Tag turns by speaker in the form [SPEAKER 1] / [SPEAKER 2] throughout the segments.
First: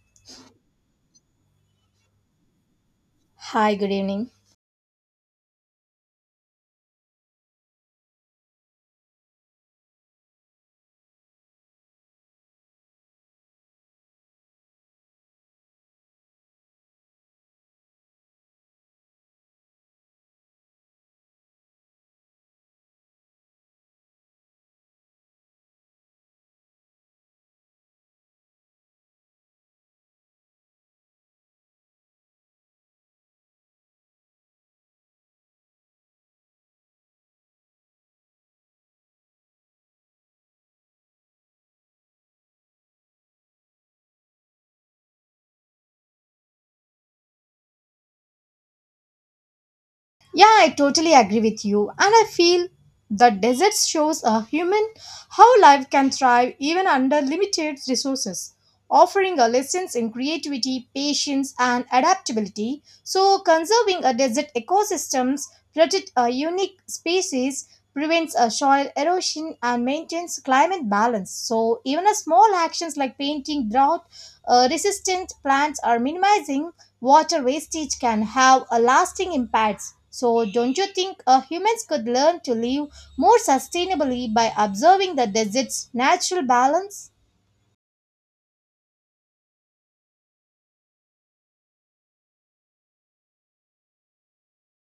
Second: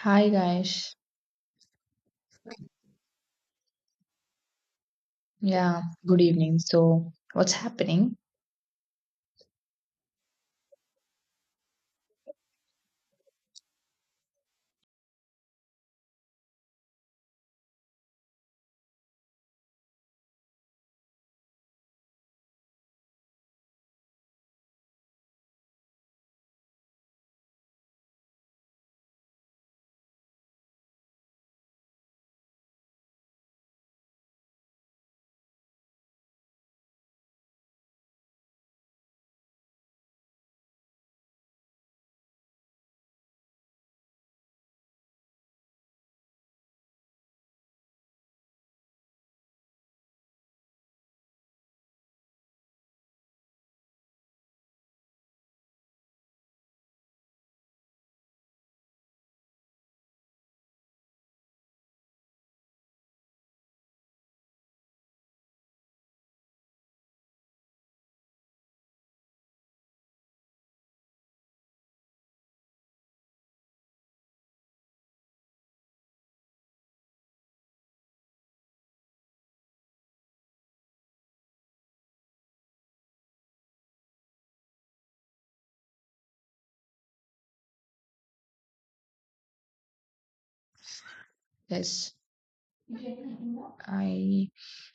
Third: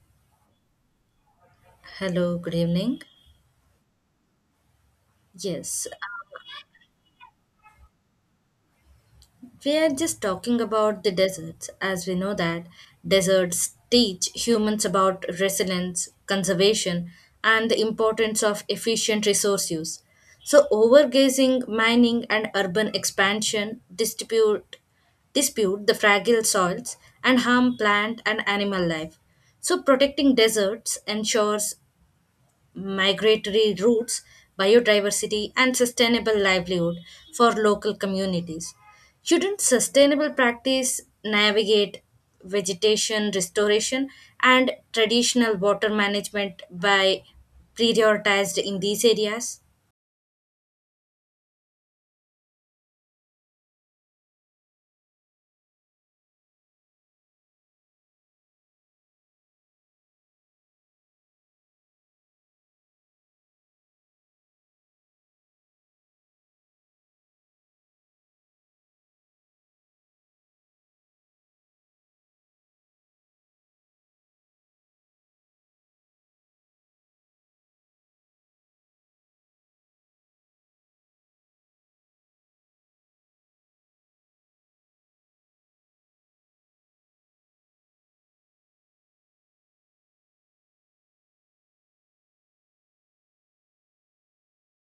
[SPEAKER 1] Hi guys.
[SPEAKER 2] Hello, good evening.
[SPEAKER 3] Hi, good evening.
[SPEAKER 1] Yeah,
[SPEAKER 2] Yes,
[SPEAKER 1] good evening. So, what's happening
[SPEAKER 2] we are just talking about the deserts, as we know that deserts teach humans about resilience, conservation, and the importance of efficient resource use. So, overgazing, mining, and urban expansion distribute dispute the fragile soils and harm plant and animal life. So, protecting deserts ensures migratory routes, biodiversity, and sustainable livelihood for local communities. Shouldn't sustainable practice navigate vegetation restoration and traditional water management by prioritized in these areas?
[SPEAKER 3] Yeah, I totally agree with you, and I feel the desert shows a human how life can thrive even under limited resources, offering a lessons in creativity, patience, and adaptability. So, conserving a desert ecosystems protect a unique species, prevents a soil erosion, and maintains climate balance. So, even a small actions like painting drought resistant plants are minimizing water wastage can have a lasting impact. So, don't you think humans could learn to live more sustainably by observing the desert's natural balance?
[SPEAKER 1] is I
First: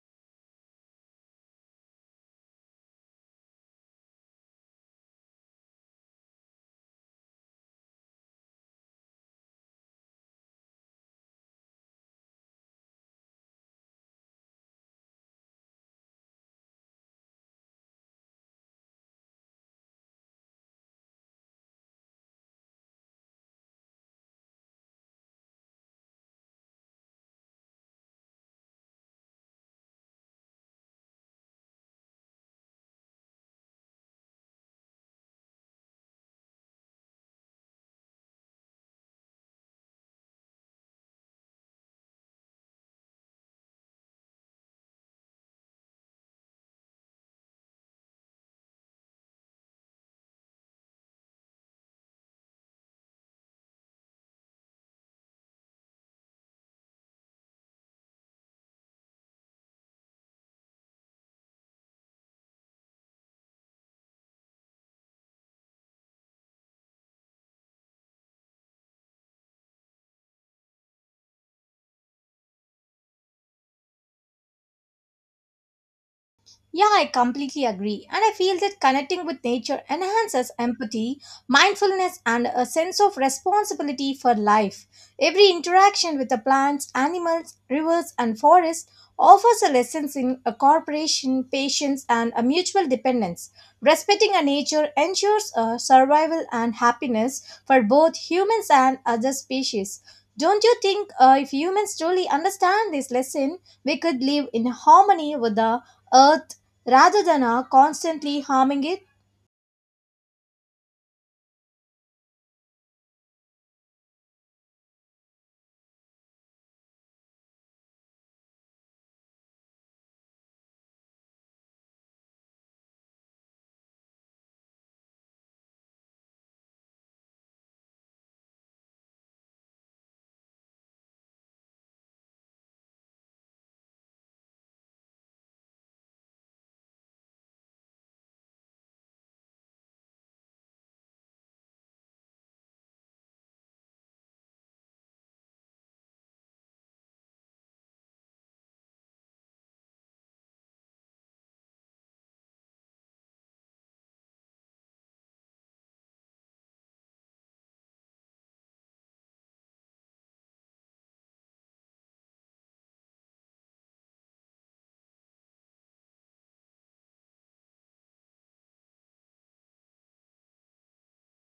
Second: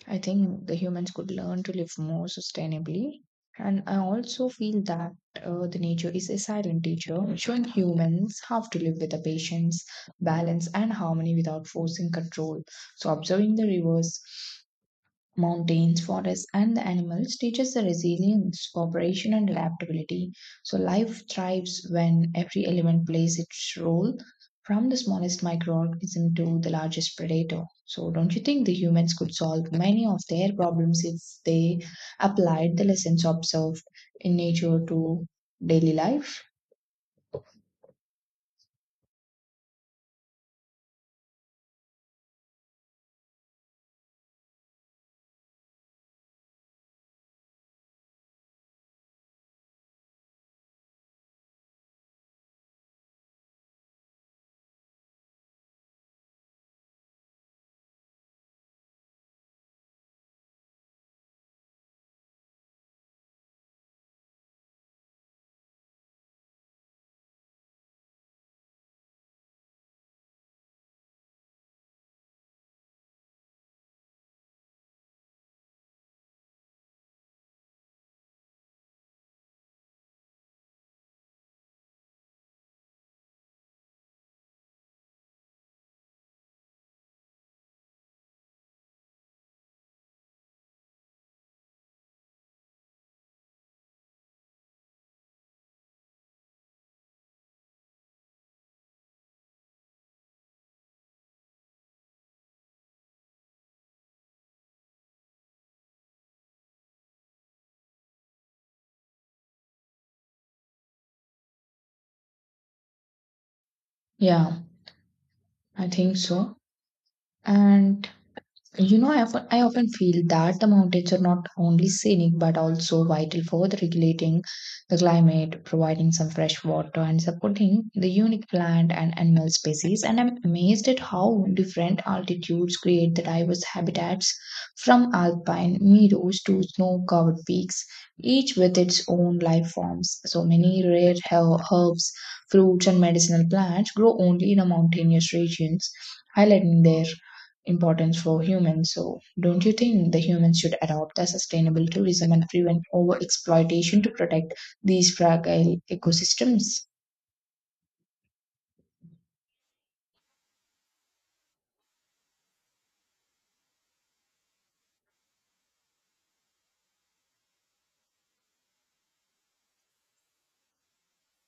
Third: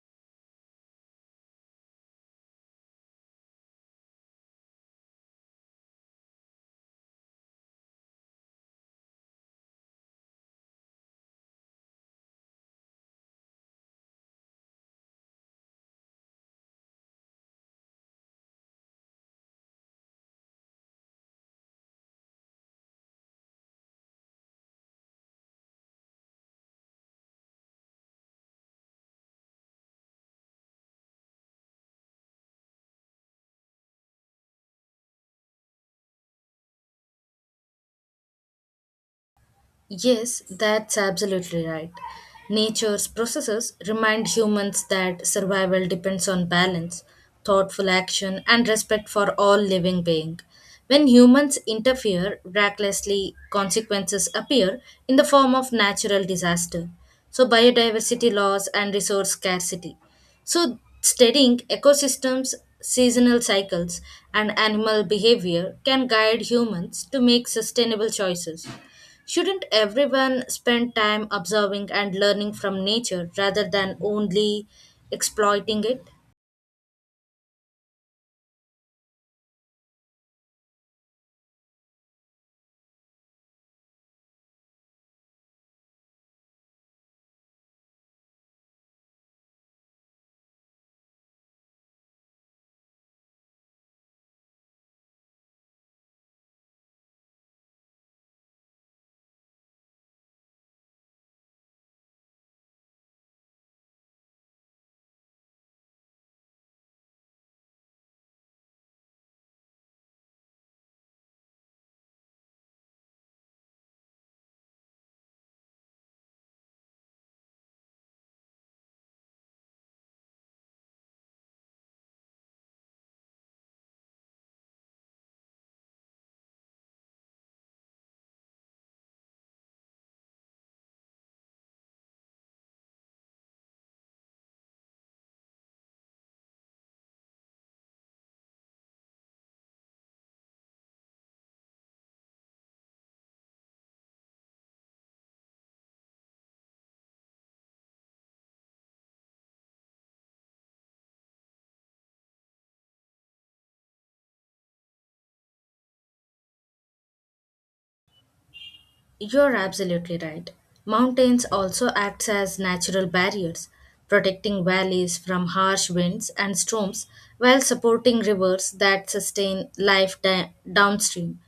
[SPEAKER 1] I think the humans could learn to live more sustainably. And I also feel that the nature is a silent teacher, showing humans how to live with the patience, balance, and harmony without forcing control. So, observing the rivers mountains, forests, and the animals teaches the resilience, cooperation, and adaptability. So life thrives when every element plays its role, from the smallest microorganism to the largest predator. So don't you think the humans could solve many of their problems if they applied the lessons observed in nature to daily life?
[SPEAKER 2] Yes, that's absolutely right. Nature's processes remind humans that survival depends on balance, thoughtful action, and respect for all living being. When humans interfere recklessly, consequences appear in the form of natural disaster, so biodiversity loss and resource scarcity. So, studying ecosystems, seasonal cycles, and animal behavior can guide humans to make sustainable choices. Shouldn't everyone spend time observing and learning from nature rather than only exploiting it?
[SPEAKER 3] Yeah, I completely agree. And I feel that connecting with nature enhances empathy, mindfulness, and a sense of responsibility for life. Every interaction with the plants, animals, rivers, and forests offers a lesson in a cooperation, patience, and a mutual dependence. Respecting a nature ensures a survival and happiness for both humans and other species. Don't you think if humans truly understand this lesson, we could live in harmony with the earth rather than constantly harming it?
[SPEAKER 1] Yeah, I think so. And you know, I often feel that the mountains are not only scenic but also vital for the regulating the climate, providing some fresh water, and supporting the unique plant and animal species. And I'm amazed at how different altitudes create the diverse habitats from alpine meadows to snow covered peaks, each with its own life forms. So many rare herbs, fruits, and medicinal plants grow only in the mountainous regions, highlighting their importance for humans. So, don't you think the humans should adopt a sustainable tourism and prevent over exploitation to protect these fragile ecosystems?
[SPEAKER 2] You're absolutely right. Mountains also act as natural barriers, protecting valleys from harsh winds and storms while supporting rivers that sustain life downstream.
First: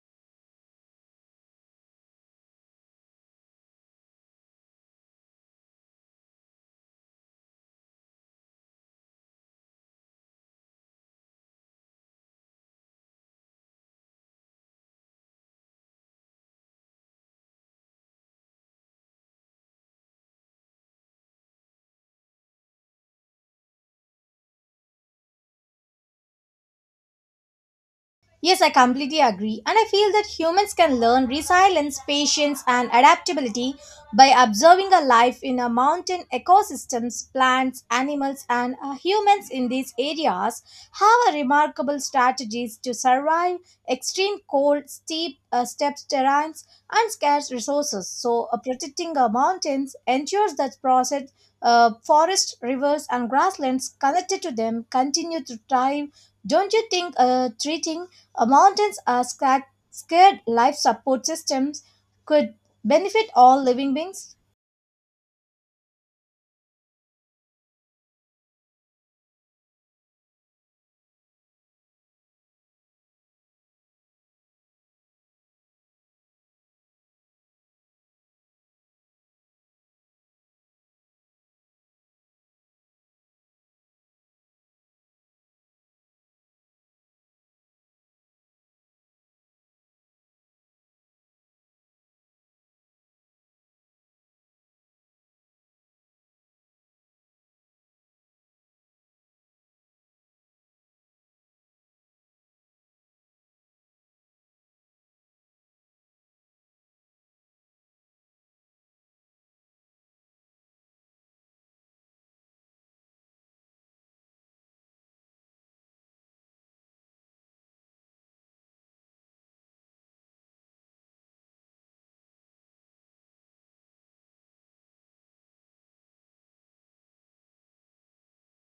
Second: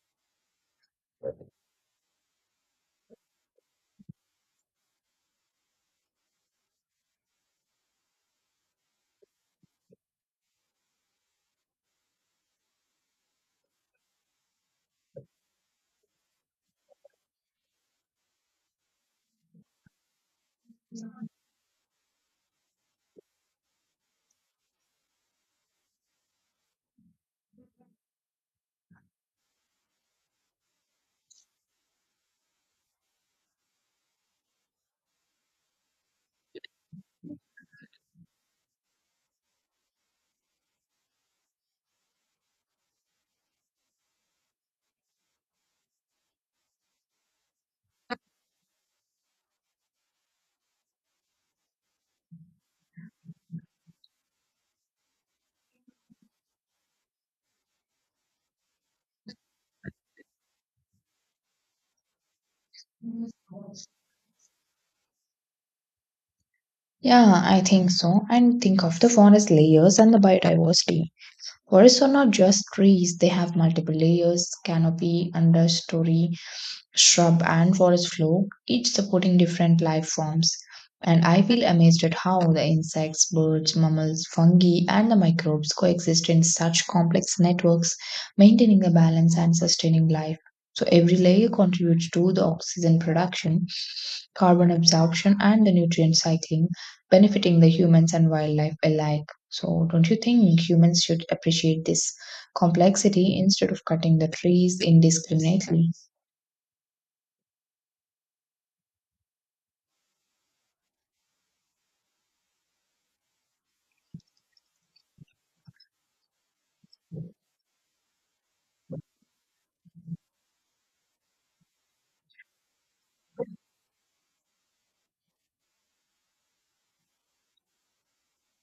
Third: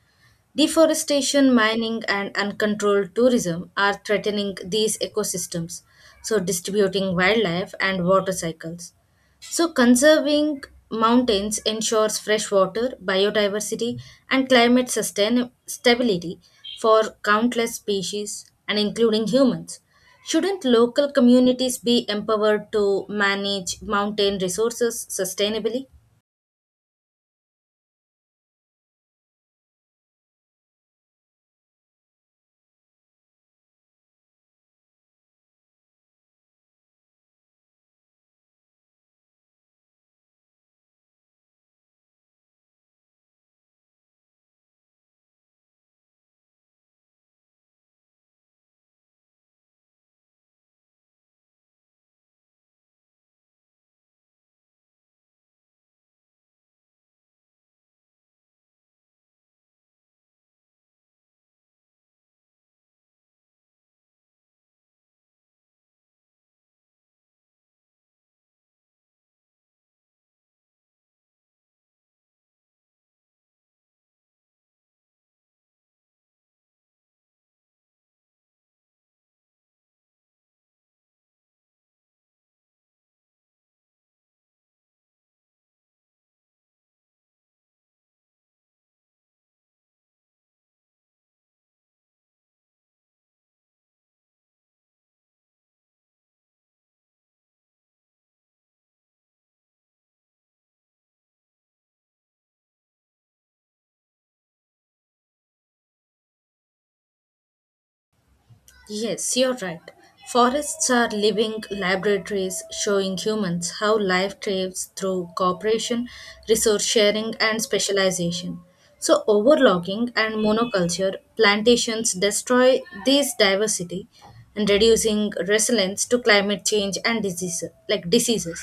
[SPEAKER 2] Deforestation, mining, and uncontrolled tourism are threatening these ecosystems, so distributing wildlife and water cycles. So, conserving mountains ensures fresh water, biodiversity, and climate stability for countless species and including humans. Shouldn't local communities be empowered to manage mountain resources sustainably?
[SPEAKER 3] Yes, I completely agree. And I feel that humans can learn resilience, patience, and adaptability by observing a life in a mountain ecosystems, plants, animals, and humans in these areas have a remarkable strategies to survive extreme cold, steep terrains, and scarce resources. So, protecting our mountains ensures that process. Forests, rivers, and grasslands connected to them continue to thrive don't you think treating mountains as scared life support systems could benefit all living beings?
[SPEAKER 1] Yeah, I think so. And think of the forest layers and the biodiversity. Forests are not just trees, they have multiple layers, canopy, understory, shrub and forest floor, each supporting different life forms. And I feel amazed at how the insects, birds, mammals, fungi, and the microbes coexist in such complex networks, maintaining a balance and sustaining life. So every layer contributes to the oxygen production, carbon absorption, and the nutrient cycling, benefiting the humans and wildlife alike. So don't you think humans should appreciate this complexity instead of cutting the trees indiscriminately?
[SPEAKER 2] Yes, you're right. Forests are living laboratories showing humans how life thrives through cooperation, resource sharing, and specialization. So, overlogging and monoculture plantations destroy this diversity and reducing resilience to climate change and disease, like diseases.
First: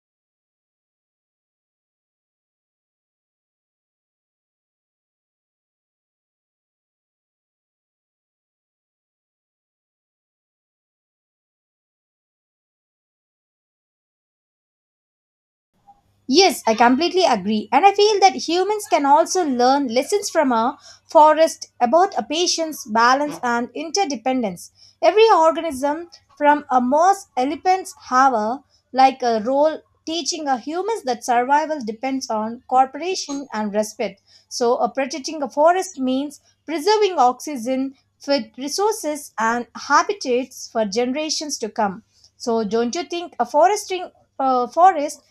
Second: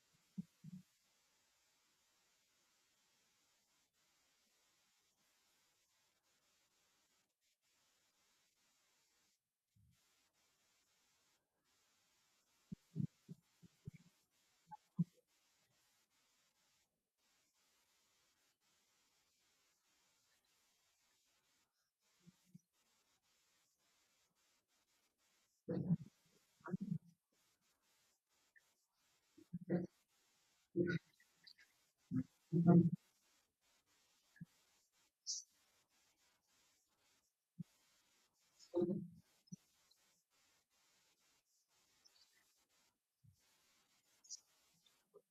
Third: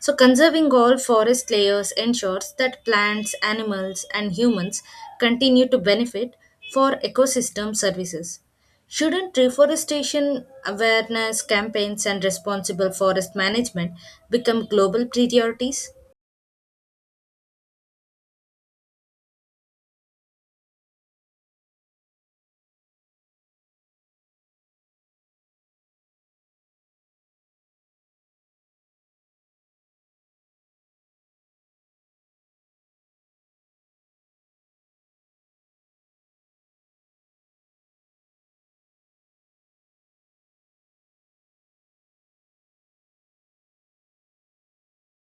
[SPEAKER 2] So, conserving all forest layers ensures that plants, animals, and humans continue to benefit for ecosystem services. Shouldn't reforestation awareness campaigns and responsible forest management become global priorities?
[SPEAKER 3] Yes, I completely agree. And I feel that humans can also learn lessons from a forest about a patience, balance, and interdependence. Every organism, from a moss elephants, have a like a role teaching a humans that survival depends on cooperation and respect. So, a protecting a forest means preserving oxygen, food resources, and habitats for generations to come. So, don't you think a forest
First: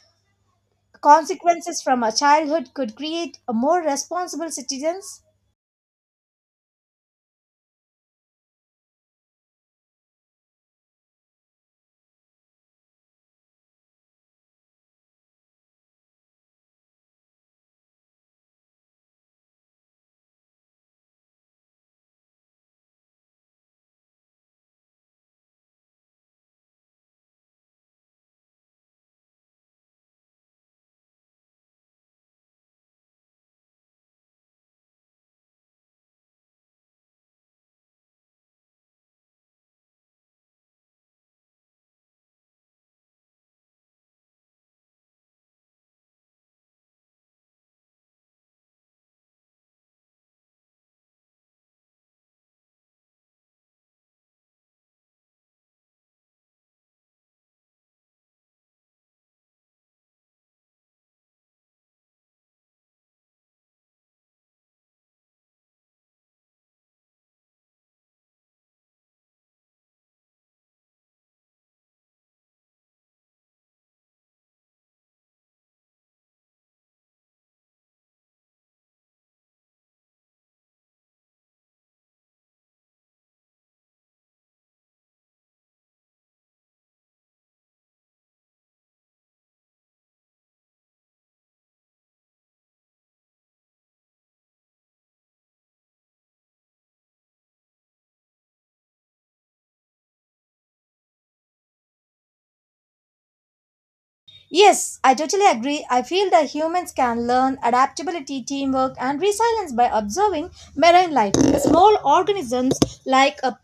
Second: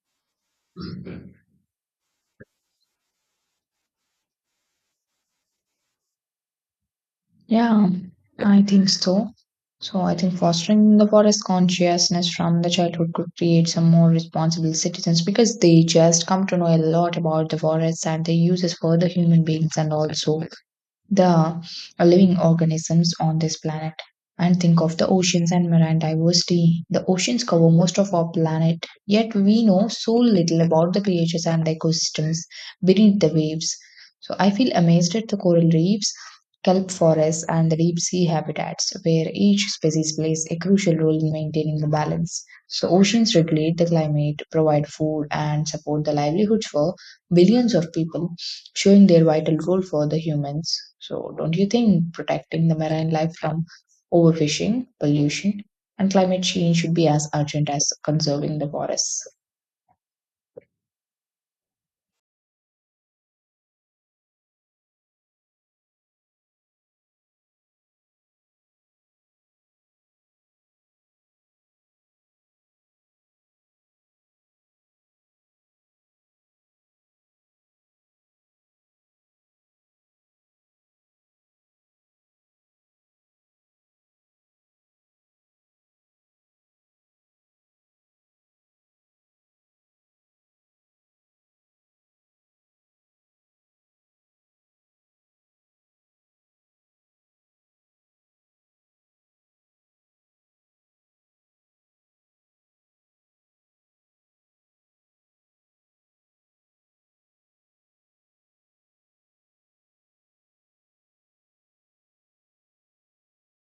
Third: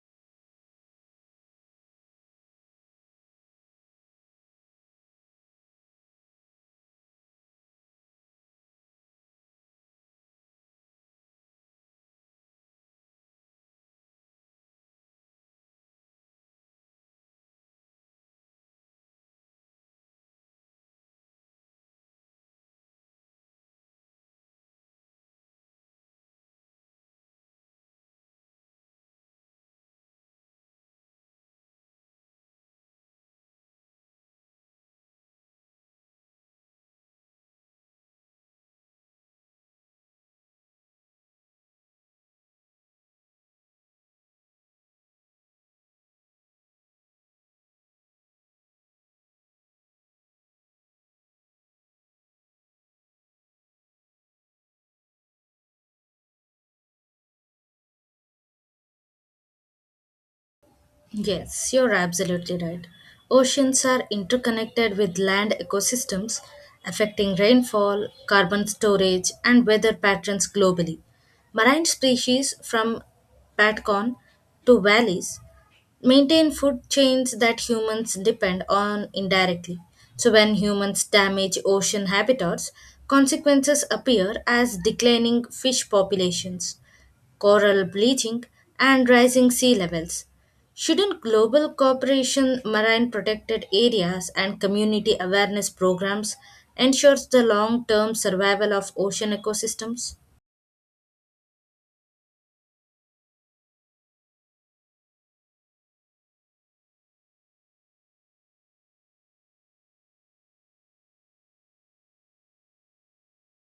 [SPEAKER 3] consequences from our childhood could create a more responsible citizens.
[SPEAKER 1] Yeah, I think so. So I think fostering the forest consciousness from the childhood could create some more responsible citizens because they just come to know a lot about the forests and their uses for the human beings and also the living organisms on this planet. And think of the oceans and marine diversity. The oceans cover most of our planet, yet we know so little about the creatures and the ecosystems beneath the waves. So I feel amazed at the coral reefs, kelp forests, and the deep sea habitats, where each species plays a crucial role in maintaining the balance. So oceans regulate the climate, provide food, and support the livelihoods for billions of people showing their vital role for the humans. So, don't you think protecting the marine life from overfishing, pollution, and climate change should be as urgent as conserving the forests?
[SPEAKER 2] Yes, you're absolutely right. Oceans are interconnected with land ecosystems, affecting rainfall, carbon storage, and weather patterns globally. Marine species from Patcon to valleys maintain food chains that humans depend on indirectly. So, when humans damage ocean habitats, consequences appear as declining fish populations, coral bleaching, and rising sea levels. Shouldn't global cooperation, marine protected areas, and community awareness programs ensure the long term survival of ocean ecosystems?
[SPEAKER 3] Yes, I totally agree. I feel that humans can learn adaptability, teamwork, and resilience by observing marine life. Small organisms like a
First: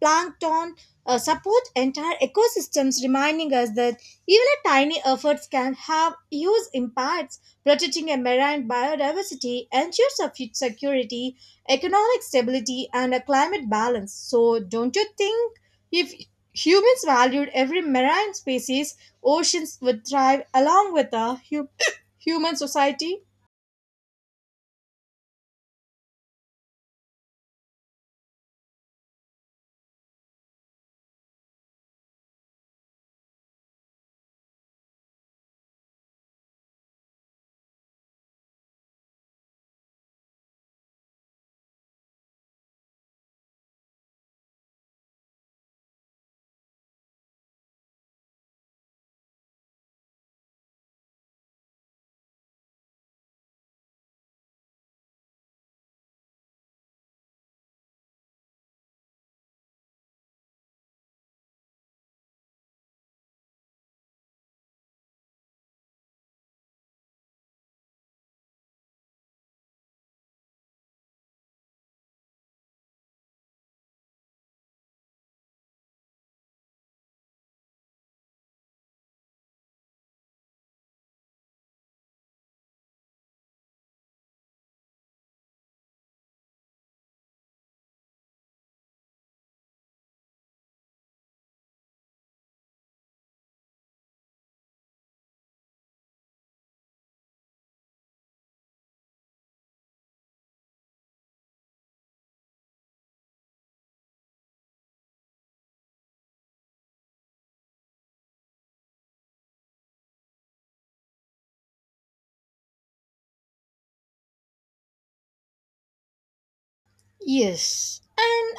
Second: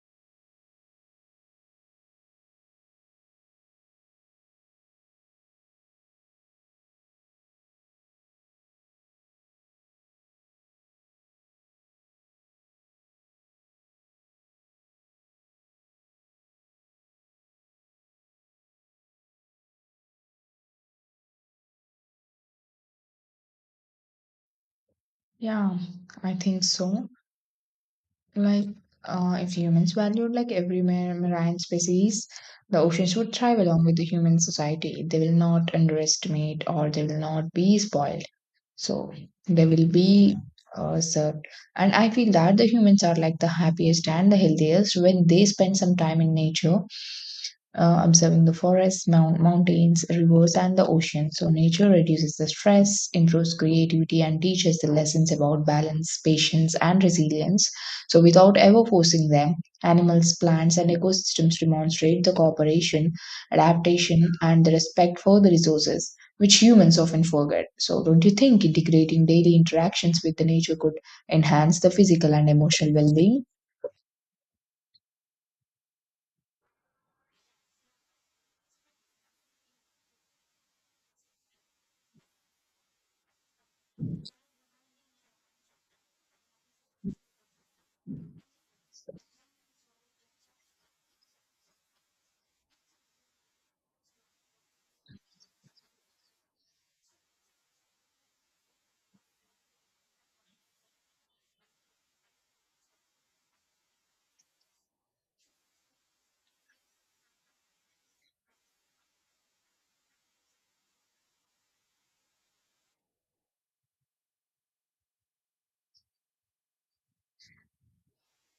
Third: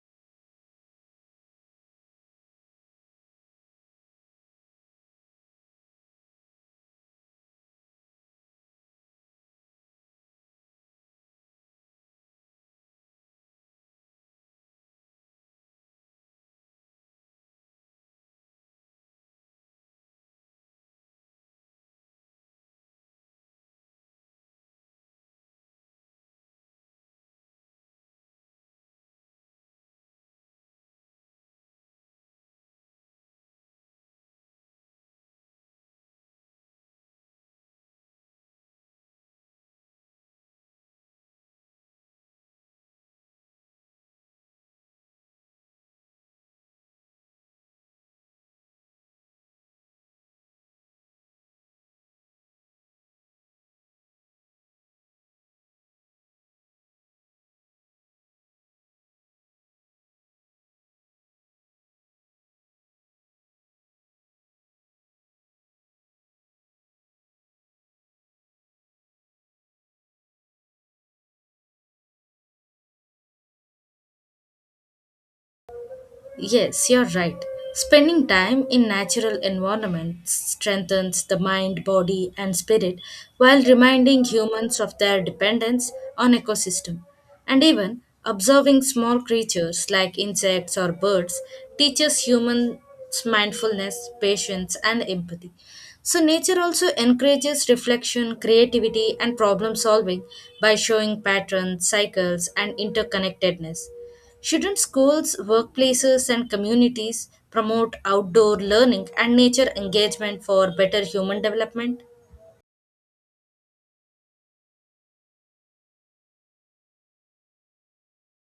[SPEAKER 3] plankton support entire ecosystems, reminding us that even a tiny efforts can have huge impacts. Protecting a marine biodiversity ensures a food security, economic stability, and a climate balance. So, don't you think if humans valued every marine species? Oceans would thrive along with a human society?
[SPEAKER 1] Yeah, I think so. Like, if humans valued like every marine species, the oceans would thrive along with the human society. They will not underestimate or they will not be spoiled. So there will be served. And I feel that the humans are like the happiest and the healthiest when they spend some time in nature, observing the forests, mountains, rivers, and the ocean. So nature reduces the stress, improves creativity, and teaches the lessons about balance, patience, and resilience. So without ever forcing them, animals, plants, and ecosystems demonstrate the cooperation, adaptation, and the respect for the resources which humans often forget. So, don't you think integrating daily interactions with the nature could enhance the physical and emotional well being?
[SPEAKER 2] Yes, you're right. Spending time in natural environments strengthens the mind, body, and spirit while reminding humans of their dependence on ecosystem. And even observing small creatures like insects or birds teaches humans mindfulness, patience, and empathy. So, nature also encourages reflection, creativity, and problem solving by showing patterns, cycles, and interconnectedness. Shouldn't schools, workplaces, and communities promote outdoor learning and nature engagement for better human development?
[SPEAKER 3] Yes.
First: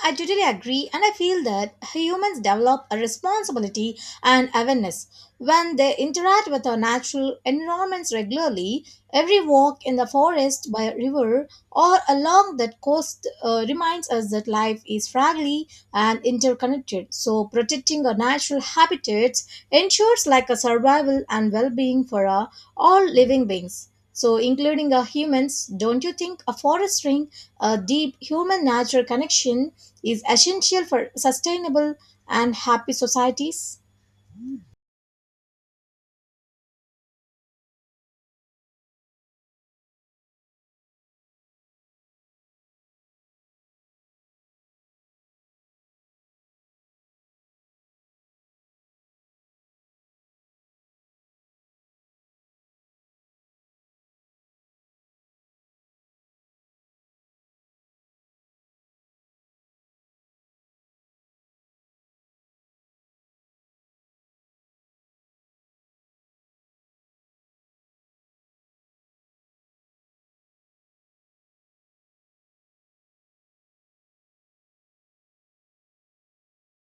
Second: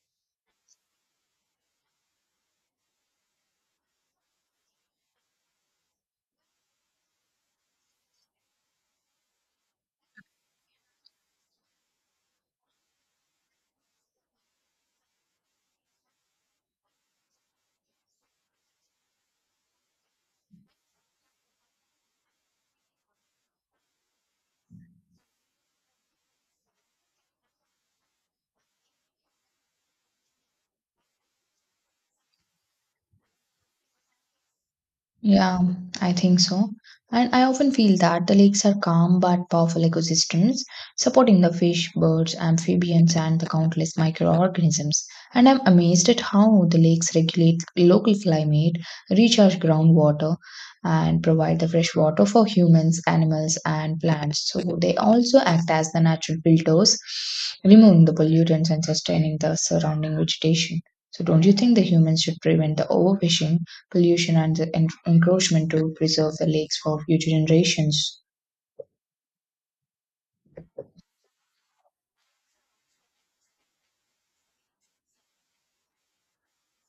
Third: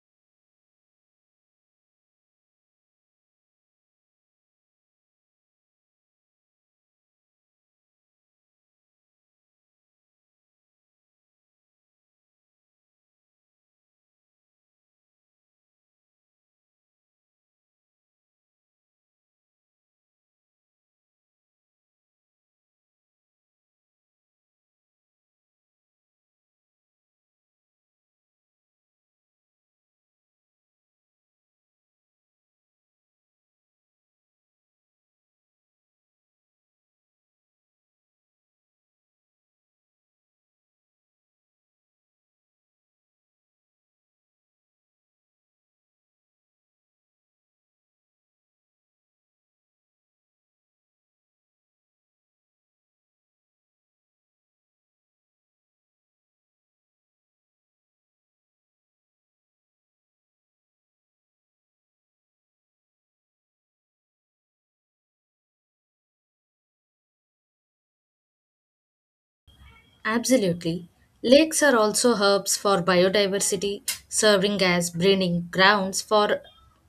[SPEAKER 3] I totally agree, and I feel that humans develop a responsibility and awareness when they interact with our natural environments regularly. Every walk in the forest, by a river, or along that coast reminds us that life is fragile and interconnected. So, protecting our natural habitats ensures like a survival and well-being for all living beings. So, including our humans, don't you think a forest ring a deep human natural connection is essential for sustainable and happy societies.
[SPEAKER 1] Yeah, I think so. And I often feel that the lakes are calm but powerful ecosystems, supporting the fish, birds, amphibians, and the countless microorganisms. And I'm amazed at how the lakes regulate local climate, recharge groundwater, and provide the fresh water for humans, animals, and plants. So they also act as the natural filters, removing the pollutants and sustaining the surrounding vegetation. So don't you think the humans should prevent the overfishing, pollution and the encroachment to preserve the lakes for future generations?
[SPEAKER 2] Absolutely. Lakes are also hubs for biodiversity, serving as breeding grounds for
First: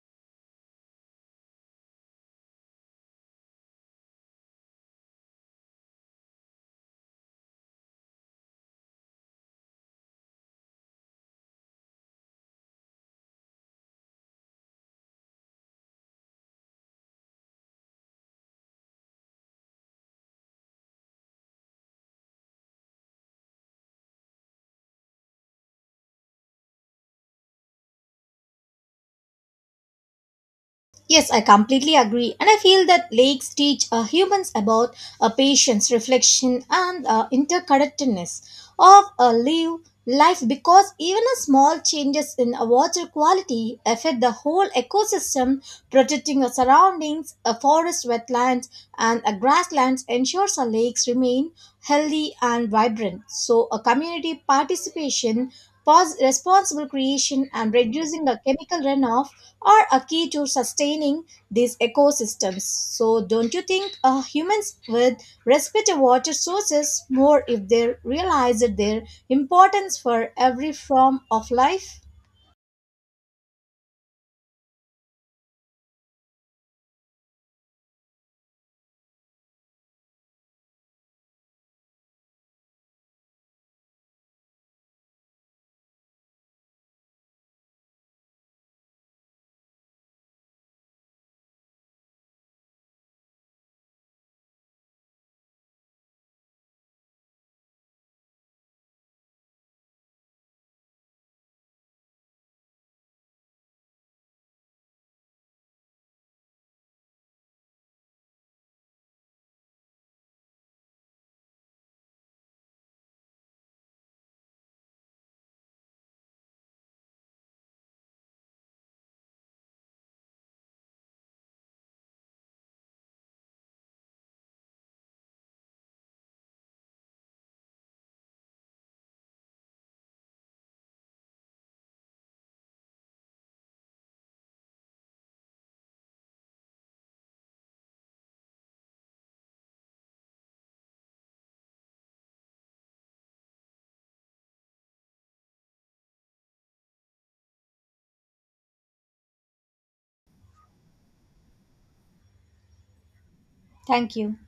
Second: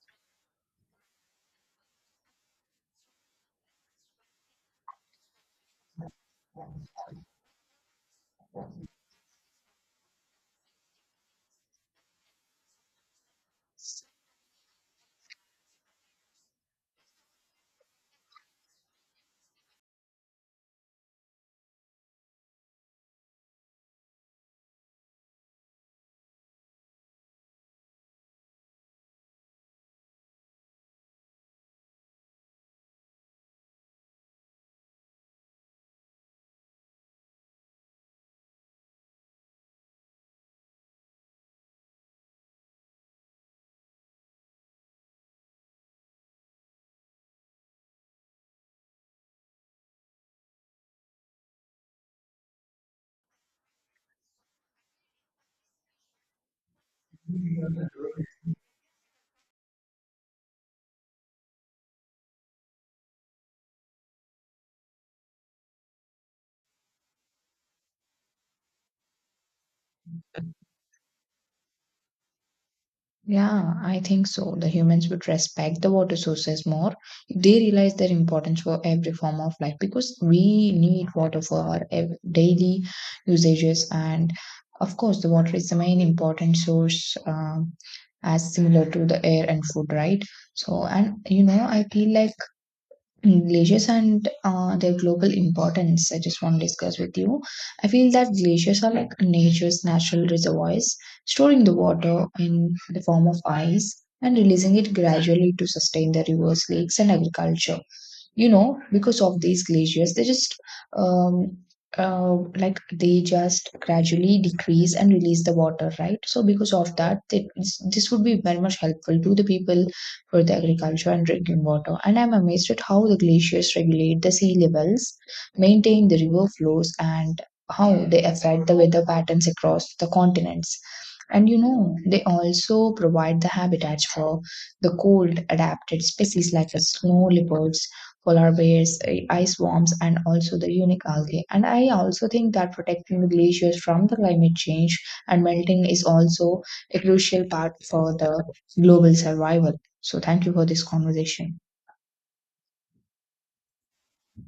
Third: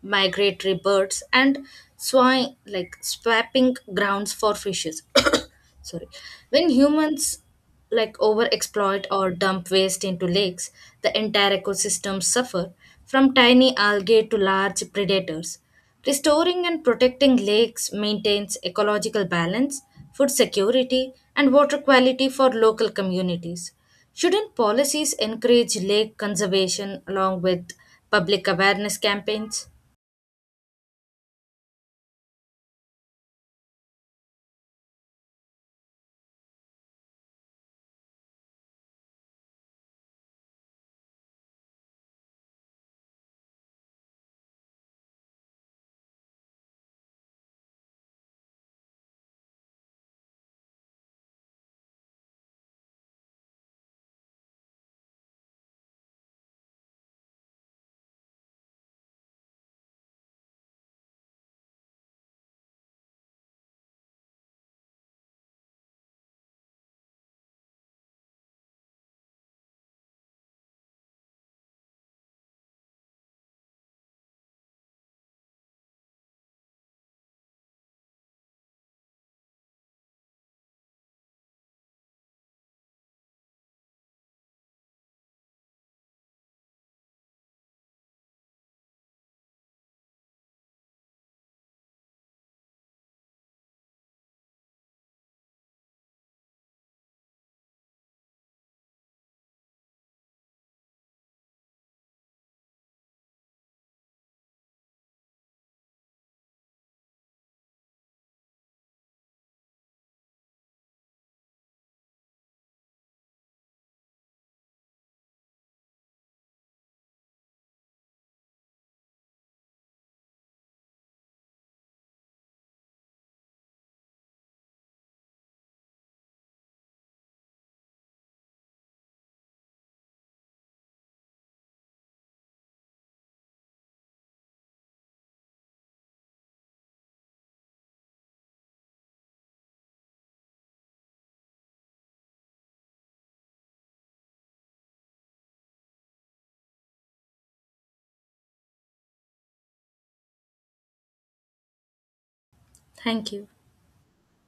[SPEAKER 2] migratory birds and like swapping grounds for fishes. Sorry. When humans like over exploit or dump waste into lakes, the entire ecosystems suffer from tiny algae to large predators. Restoring and protecting lakes maintains ecological balance, food security, and water quality for local communities. Shouldn't policies encourage lake conservation along with public awareness campaigns?
[SPEAKER 3] Yes, I completely agree. And I feel that lakes teach humans about patience, reflection, and interconnectedness of a live life because even a small changes in water quality affect the whole ecosystem, protecting the surroundings, a forest, wetlands, and a grasslands ensures our lakes remain healthy and vibrant. So, a community participation, responsible creation, and reducing the chemical runoff are a key to sustaining these ecosystems. So, don't you think humans would respect water sources more if they realized their importance for every form of life?
[SPEAKER 1] Yeah, I think so. The humans would respect the water sources more if they realize their importance for every form of life because we need water for our daily usages. And of course, the water is the main important source, as similar to the air and food, right? So, and you know, I feel like glaciers and their global importance I just want to discuss with you. I feel that glaciers are like nature's natural reservoirs, storing the water in the form of ice and releasing it gradually to sustain the rivers, lakes, and agriculture. You know, because of these glaciers, they just um like they just gradually decrease and release the water, right? So because of that, they, this would be very much helpful to the people for the agriculture and drinking water. And I'm amazed at how the glaciers regulate the sea levels, maintain the river flows, and how they affect the weather patterns across the continents. And you know, they also provide the habitats for the cold adapted species like the snow leopards, polar bears, ice worms, and also the unique algae. And I also think that protecting the glaciers from the climate change and melting is also a crucial part for the global survival. So, thank you for this conversation.
[SPEAKER 2] Thank you.
[SPEAKER 3] Thank you.